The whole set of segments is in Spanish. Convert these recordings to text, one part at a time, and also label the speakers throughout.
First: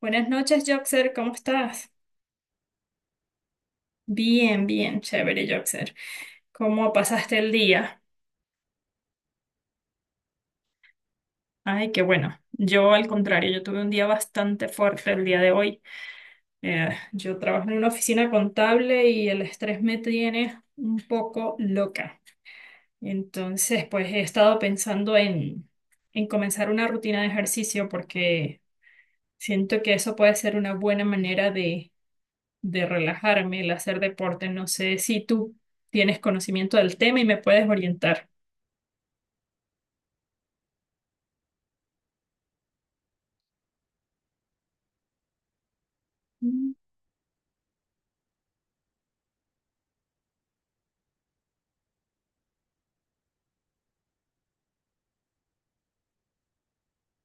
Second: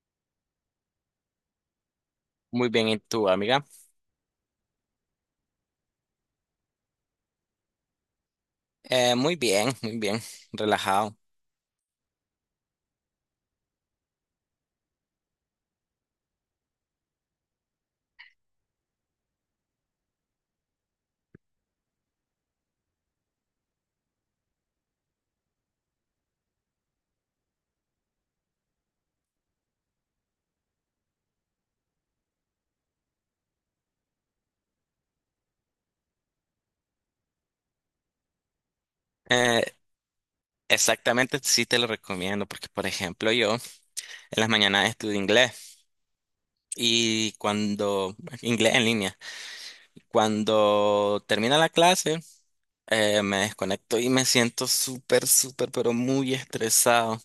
Speaker 1: Buenas noches, Joxer, ¿cómo estás?
Speaker 2: Muy bien, ¿y tú, amiga?
Speaker 1: Bien, bien, chévere, Joxer. ¿Cómo pasaste el día?
Speaker 2: Muy bien, muy bien, relajado.
Speaker 1: Ay, qué bueno. Yo, al contrario, yo tuve un día bastante fuerte el día de hoy. Yo trabajo en una oficina contable y el estrés me tiene un poco loca. Entonces, pues he estado pensando en comenzar una rutina de ejercicio porque siento que eso puede ser una buena manera de relajarme, el hacer deporte. No sé si tú tienes conocimiento del tema y me puedes orientar.
Speaker 2: Eh, Exactamente, sí te lo recomiendo porque, por ejemplo, yo en las mañanas estudio inglés
Speaker 1: Mm.
Speaker 2: y inglés en línea, cuando termina la clase, me desconecto y me siento súper, súper, pero muy estresado.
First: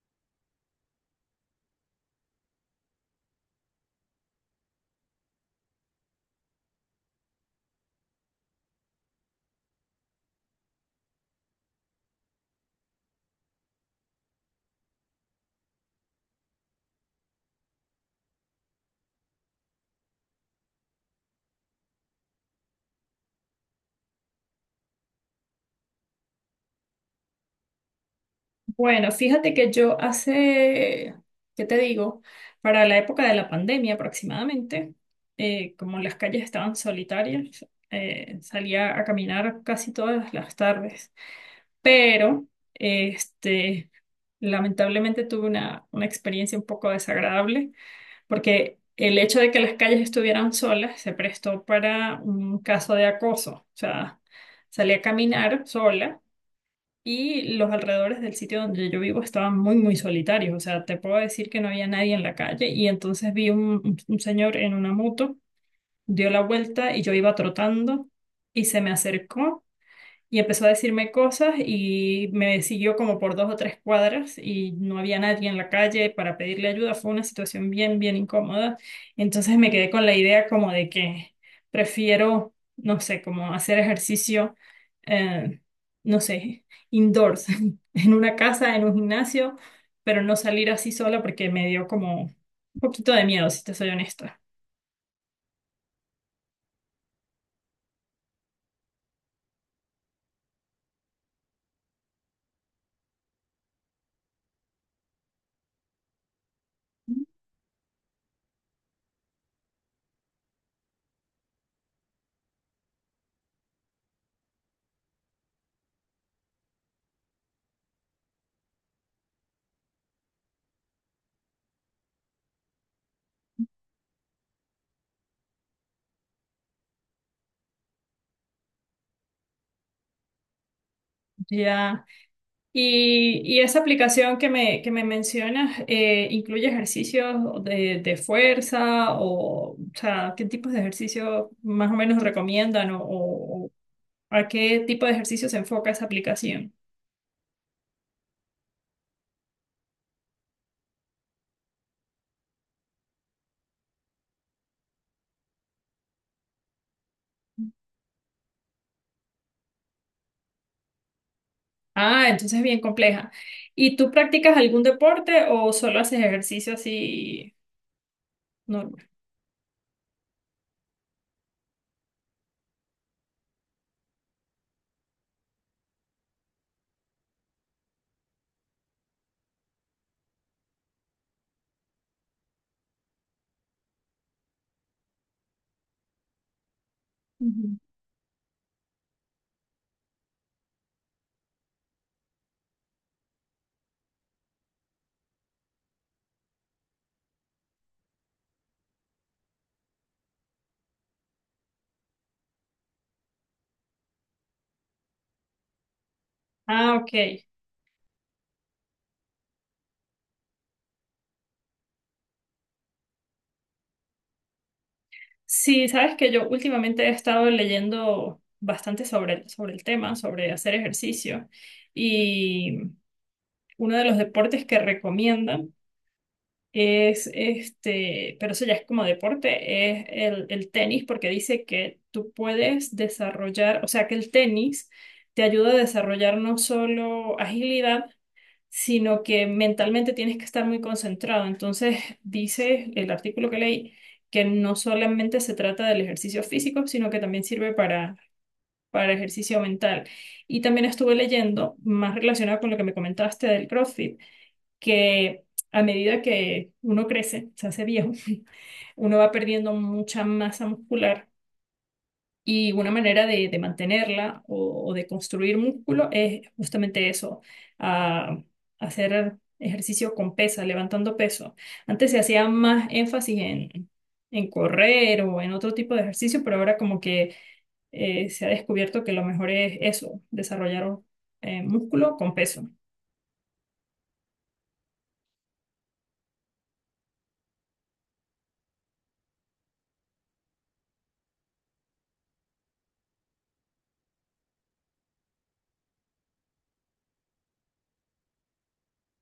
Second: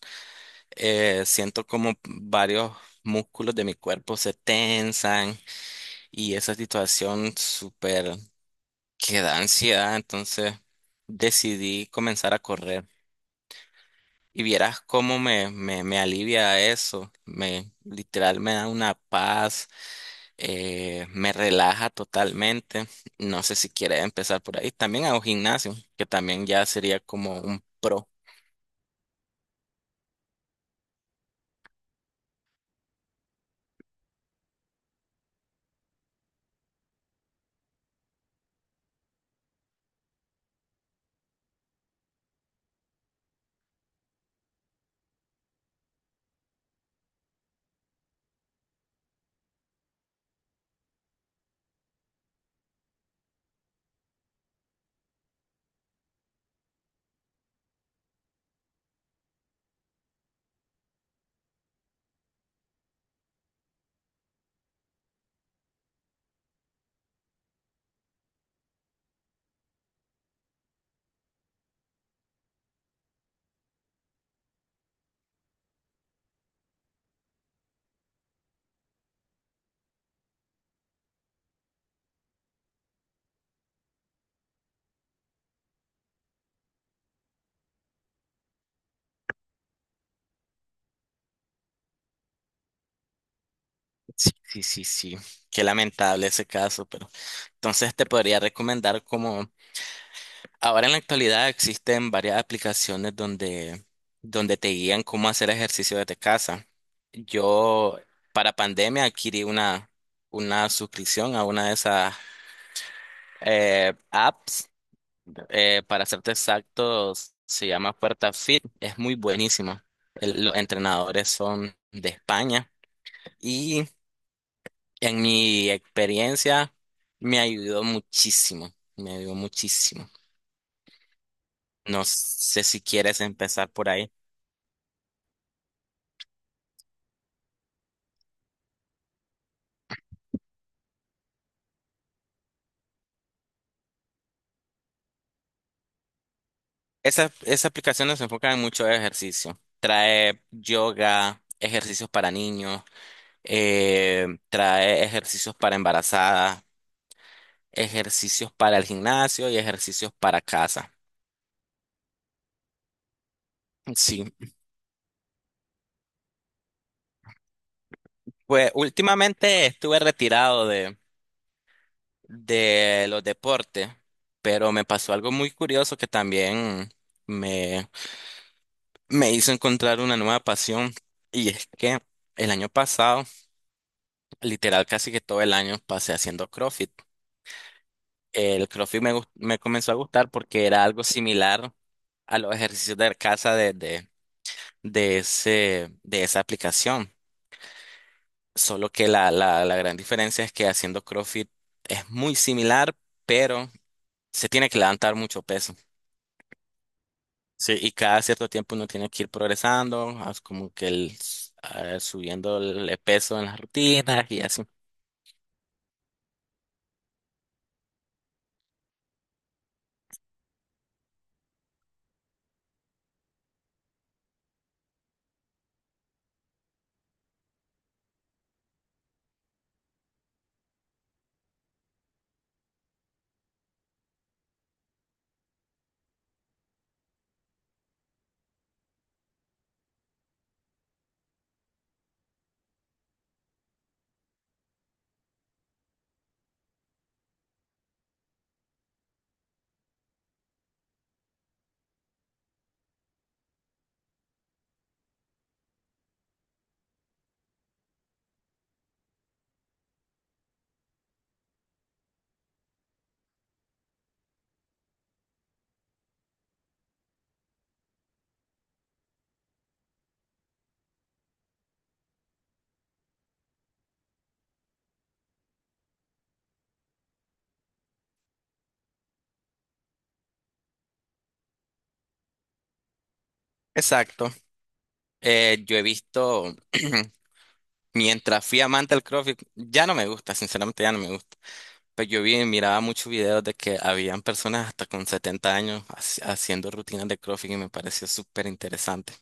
Speaker 2: Siento como varios músculos de mi cuerpo se tensan y esa situación súper que da ansiedad, entonces decidí comenzar a correr. Y vieras cómo me alivia eso, me literal me da una paz, me relaja totalmente. No sé si quieres empezar por ahí. También hago gimnasio, que también ya sería como un pro.
Speaker 1: Bueno, fíjate que yo hace, ¿qué te digo? Para la época de la pandemia aproximadamente, como las calles estaban solitarias, salía a caminar casi todas las tardes. Pero, este, lamentablemente tuve una experiencia un poco desagradable porque el hecho de que las calles estuvieran solas se prestó para un caso de acoso. O sea, salí a caminar sola y los alrededores del sitio donde yo vivo estaban muy, muy solitarios. O sea, te puedo decir que no había nadie en la calle y entonces vi un señor en una moto, dio la vuelta y yo iba trotando y se me acercó y empezó a decirme cosas y me siguió como por 2 o 3 cuadras y no había nadie en la calle para pedirle ayuda. Fue una situación bien, bien incómoda. Entonces me quedé con la idea como de que prefiero, no sé, como hacer ejercicio, eh, no sé, indoors, en una casa, en un gimnasio, pero no salir así sola porque me dio como un poquito de miedo, si te soy
Speaker 2: Sí,
Speaker 1: honesta.
Speaker 2: sí, sí, sí. Qué lamentable ese caso, pero entonces te podría recomendar como ahora en la actualidad existen varias aplicaciones donde te guían cómo hacer ejercicio desde casa. Yo para pandemia adquirí una suscripción a una de esas apps. Para serte exactos, se llama Puerta Fit. Es muy buenísima. Los entrenadores son de España y en mi experiencia me ayudó muchísimo. Me ayudó muchísimo. No
Speaker 1: Ya.
Speaker 2: sé si quieres
Speaker 1: Y
Speaker 2: empezar
Speaker 1: esa
Speaker 2: por ahí.
Speaker 1: aplicación que me mencionas, ¿incluye ejercicios de fuerza o sea, qué tipos de ejercicios más o menos recomiendan o a qué tipo de ejercicio se enfoca esa aplicación?
Speaker 2: Esa aplicación nos enfoca en mucho ejercicio. Trae yoga, ejercicios para niños, trae ejercicios para embarazadas, ejercicios para el gimnasio y ejercicios para casa.
Speaker 1: Ah, entonces es bien compleja. ¿Y tú
Speaker 2: Sí,
Speaker 1: practicas algún deporte o solo haces ejercicio así
Speaker 2: pues
Speaker 1: normal?
Speaker 2: últimamente estuve retirado de los deportes, pero me pasó algo muy curioso que también me, me hizo encontrar una nueva pasión y es que el año pasado, literal casi que todo el año pasé haciendo CrossFit.
Speaker 1: Ujú.
Speaker 2: El CrossFit me comenzó a gustar porque era algo similar a los ejercicios de casa de ese, de esa aplicación. Solo que la gran diferencia es que haciendo CrossFit es muy similar, pero se tiene que levantar mucho peso.
Speaker 1: Ah, ok.
Speaker 2: Sí, y cada cierto tiempo uno tiene que ir progresando, as- como que el, s- ah, subiendo el peso en las rutinas y así.
Speaker 1: Sí, sabes que yo últimamente he estado leyendo bastante sobre el tema, sobre hacer ejercicio. Uno de los deportes que recomiendan es este, pero eso ya es como deporte, es el tenis, porque dice que tú puedes desarrollar, o sea, que el tenis te ayuda a desarrollar no solo agilidad, sino que mentalmente tienes que estar muy concentrado. Entonces, dice el artículo que leí que no solamente se trata del ejercicio físico, sino que también sirve para ejercicio mental. Y también estuve leyendo, más relacionado con lo que me comentaste del CrossFit que a medida que uno crece, se hace viejo, uno va perdiendo mucha masa muscular y una manera de mantenerla o de construir músculo es justamente eso, ah, hacer ejercicio con pesa, levantando peso. Antes se hacía más énfasis en correr o en otro tipo de ejercicio, pero ahora como que se ha descubierto que lo mejor es eso, desarrollar músculo con peso.
Speaker 2: Exacto. Yo he visto, mientras fui amante del CrossFit, ya no me gusta, sinceramente ya no me gusta. Pues yo vi, miraba muchos videos de que habían personas hasta con 70 años haciendo rutinas de CrossFit y me pareció súper interesante.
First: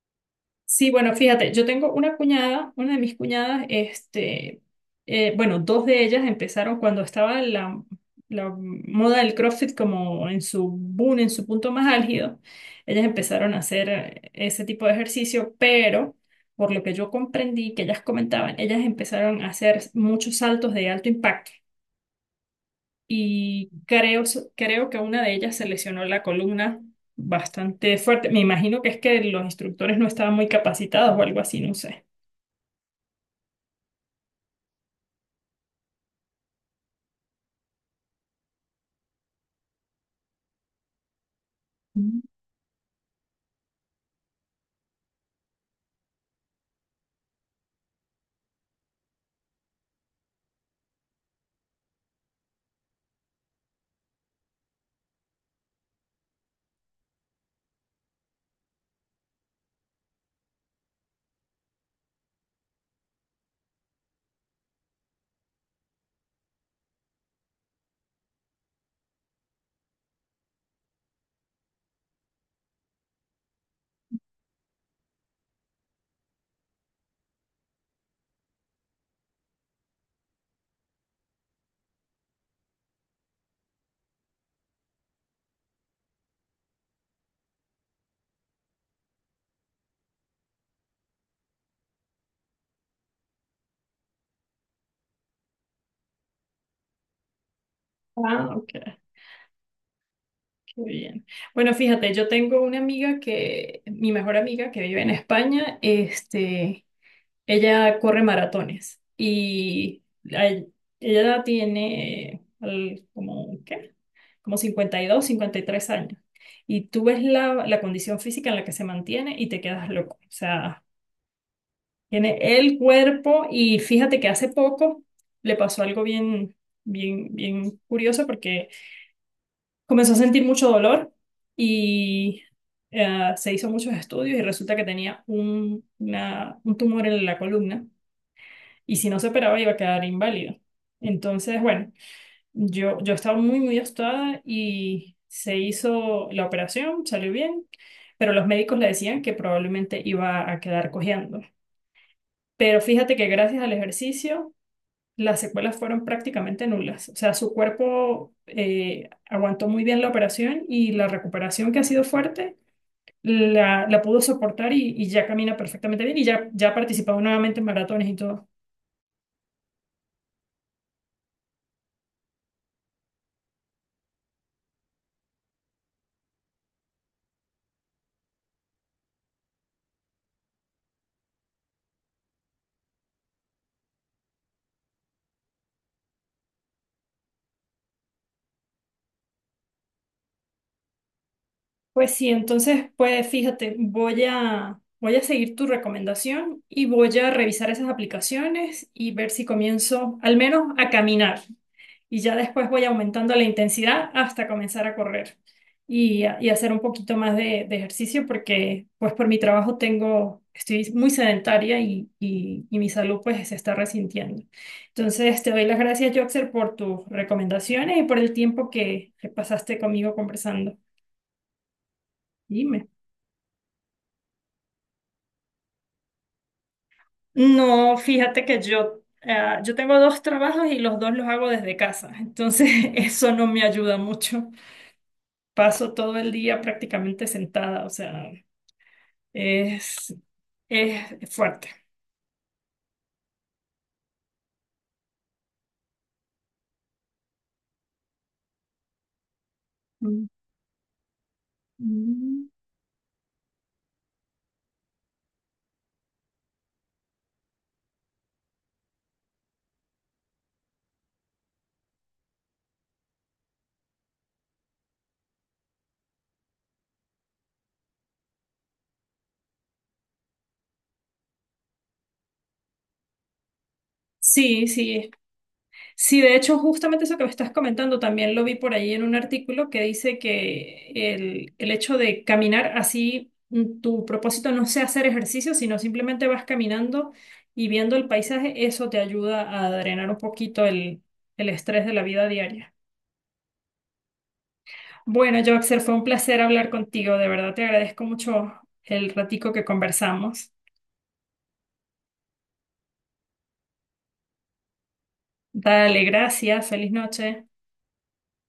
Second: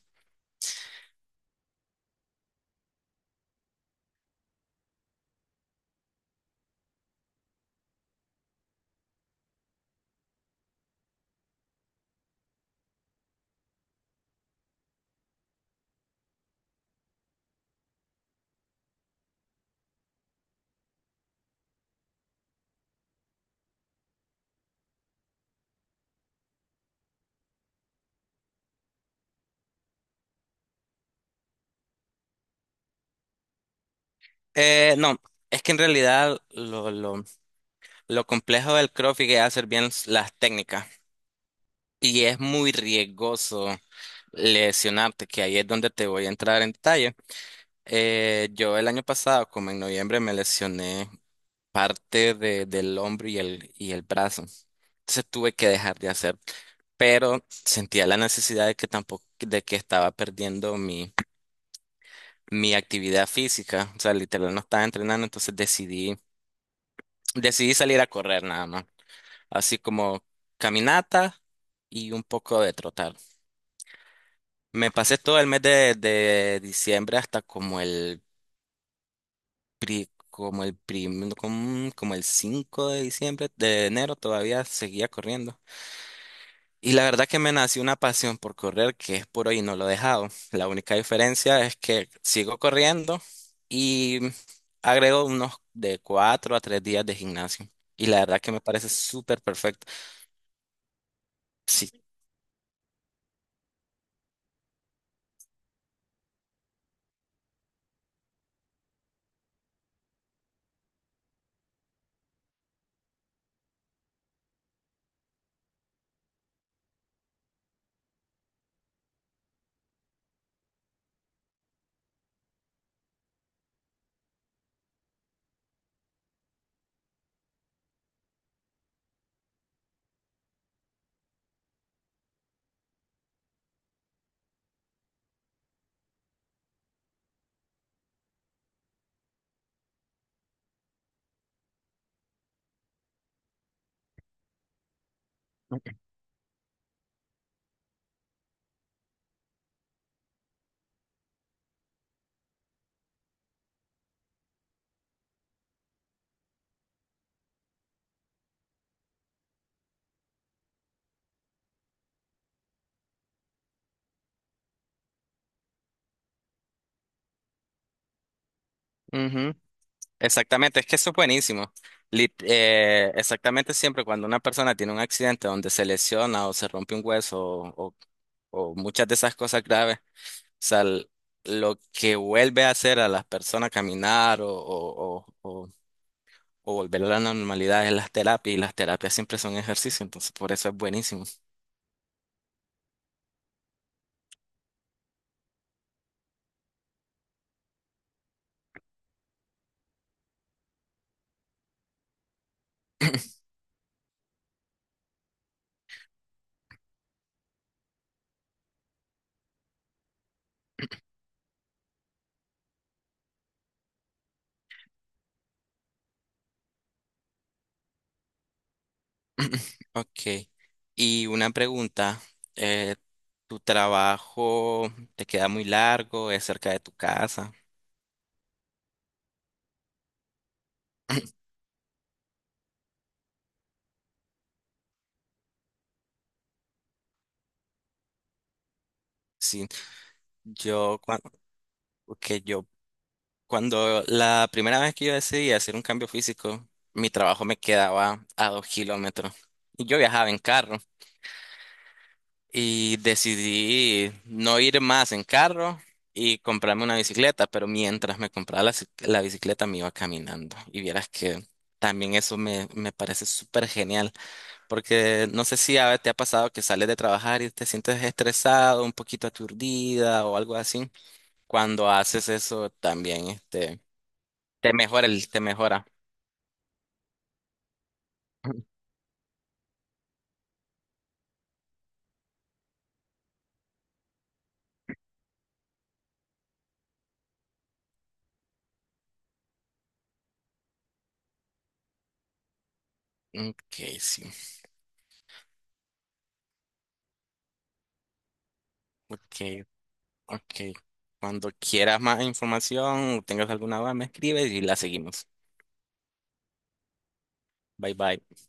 Speaker 1: Sí, bueno, fíjate, yo tengo una cuñada, una de mis cuñadas, este, bueno, dos de ellas empezaron cuando estaba la moda del CrossFit como en su boom, en su punto más álgido. Ellas empezaron a hacer ese tipo de ejercicio, pero por lo que yo comprendí que ellas comentaban, ellas empezaron a hacer muchos saltos de alto impacto y creo que una de ellas se lesionó la columna bastante fuerte. Me imagino que es que los instructores no estaban muy capacitados o algo así, no sé.
Speaker 2: No, es que en realidad lo complejo del CrossFit es hacer bien las técnicas
Speaker 1: Mm.
Speaker 2: y es muy riesgoso lesionarte, que ahí es donde te voy a entrar en detalle. Yo el año pasado, como en noviembre, me lesioné parte del hombro y y el brazo. Entonces tuve que dejar de hacer pero sentía la necesidad de que tampoco, de que estaba perdiendo mi actividad física, o sea, literal no estaba entrenando, entonces decidí salir a correr nada más, así como caminata y un poco de trotar. Me pasé todo el mes de diciembre hasta como el pri- como el prim- como, como el 5 de de enero todavía seguía corriendo. Y la verdad que me nació una pasión por correr que es por hoy y no lo he dejado. La única diferencia es que sigo corriendo y agrego unos de cuatro a tres días de gimnasio. Y la verdad que
Speaker 1: Ah,
Speaker 2: me
Speaker 1: ok,
Speaker 2: parece súper perfecto.
Speaker 1: qué bien. Bueno,
Speaker 2: Sí.
Speaker 1: fíjate, yo tengo una amiga que, mi mejor amiga que vive en España, este, ella corre maratones y ay- ella tiene como, ¿qué? Como 50 52 53 años. Y tú ves la, la condición física en la que se mantiene y te quedas loco. O sea, tiene el cuerpo y fíjate que hace poco le pasó algo bien, bien, bien curioso porque comenzó a sentir mucho dolor y se hizo muchos estudios y resulta que tenía un tumor en la columna y si no se operaba iba a quedar inválido. Entonces, bueno, yo estaba muy, muy asustada y se hizo la operación, salió bien, pero los médicos le decían que probablemente iba a quedar cojeando. Pero fíjate que gracias al ejercicio, las secuelas fueron prácticamente nulas. O sea, su cuerpo aguantó muy bien la operación y la recuperación que ha sido fuerte. La pudo soportar y ya camina perfectamente bien y ya ha participado nuevamente en maratones y todo.
Speaker 2: Ujú. Exactamente, es que eso es buenísimo. Exactamente, siempre cuando una persona tiene un accidente donde se lesiona o se rompe un hueso o muchas de esas cosas graves, sea, l- lo que vuelve a hacer a las personas caminar o volver a la normalidad es las terapias, y las terapias siempre son ejercicio, entonces por eso es buenísimo.
Speaker 1: Pues sí, entonces, pues fíjate, voy a, voy a seguir tu recomendación y voy a revisar esas aplicaciones y ver si comienzo al menos a caminar. Y ya después voy aumentando la intensidad hasta comenzar a correr y, y hacer un poquito más de ejercicio porque pues por mi trabajo tengo, estoy muy sedentaria y, y mi salud pues se está resintiendo. Entonces, te doy las gracias, Joxer, por tus recomendaciones y por el tiempo que pasaste conmigo
Speaker 2: Ok.
Speaker 1: conversando.
Speaker 2: Y una pregunta,
Speaker 1: Dime.
Speaker 2: eh, ¿tu trabajo te queda muy largo? ¿Es cerca de tu casa?
Speaker 1: No, fíjate que yo tengo dos trabajos y los dos los hago desde casa, entonces eso no me ayuda mucho. Paso todo el día prácticamente sentada, o sea,
Speaker 2: Sí,
Speaker 1: es,
Speaker 2: yo
Speaker 1: es
Speaker 2: cuando,
Speaker 1: fuerte.
Speaker 2: yo cuando la primera vez que yo decidí hacer un cambio físico, mi trabajo me quedaba a 2 kilómetros y yo
Speaker 1: Mm,
Speaker 2: viajaba en carro.
Speaker 1: mm.
Speaker 2: Y decidí no ir más en carro y comprarme una bicicleta, pero mientras me compraba la bicicleta me iba caminando. Y vieras que también me parece súper genial, porque no sé si a te ha pasado que sales de trabajar y te sientes estresado, un poquito aturdida o algo así. Cuando haces eso también, este,
Speaker 1: Sí, sí.
Speaker 2: te mejora.
Speaker 1: Sí, de hecho, justamente eso que me estás comentando también lo vi por ahí en un artículo que dice que el hecho de caminar así, tu propósito no sea hacer ejercicio, sino simplemente vas caminando y viendo el paisaje, eso te ayuda a drenar un poquito el estrés de la vida diaria.
Speaker 2: Ok, sí.
Speaker 1: Bueno, Joxer, fue un placer hablar contigo, de verdad te agradezco mucho el
Speaker 2: Ok,
Speaker 1: ratico que conversamos.
Speaker 2: ok. Cuando quieras más información o tengas alguna duda, me escribes y la seguimos.
Speaker 1: Dale, gracias, feliz noche.
Speaker 2: Bye bye.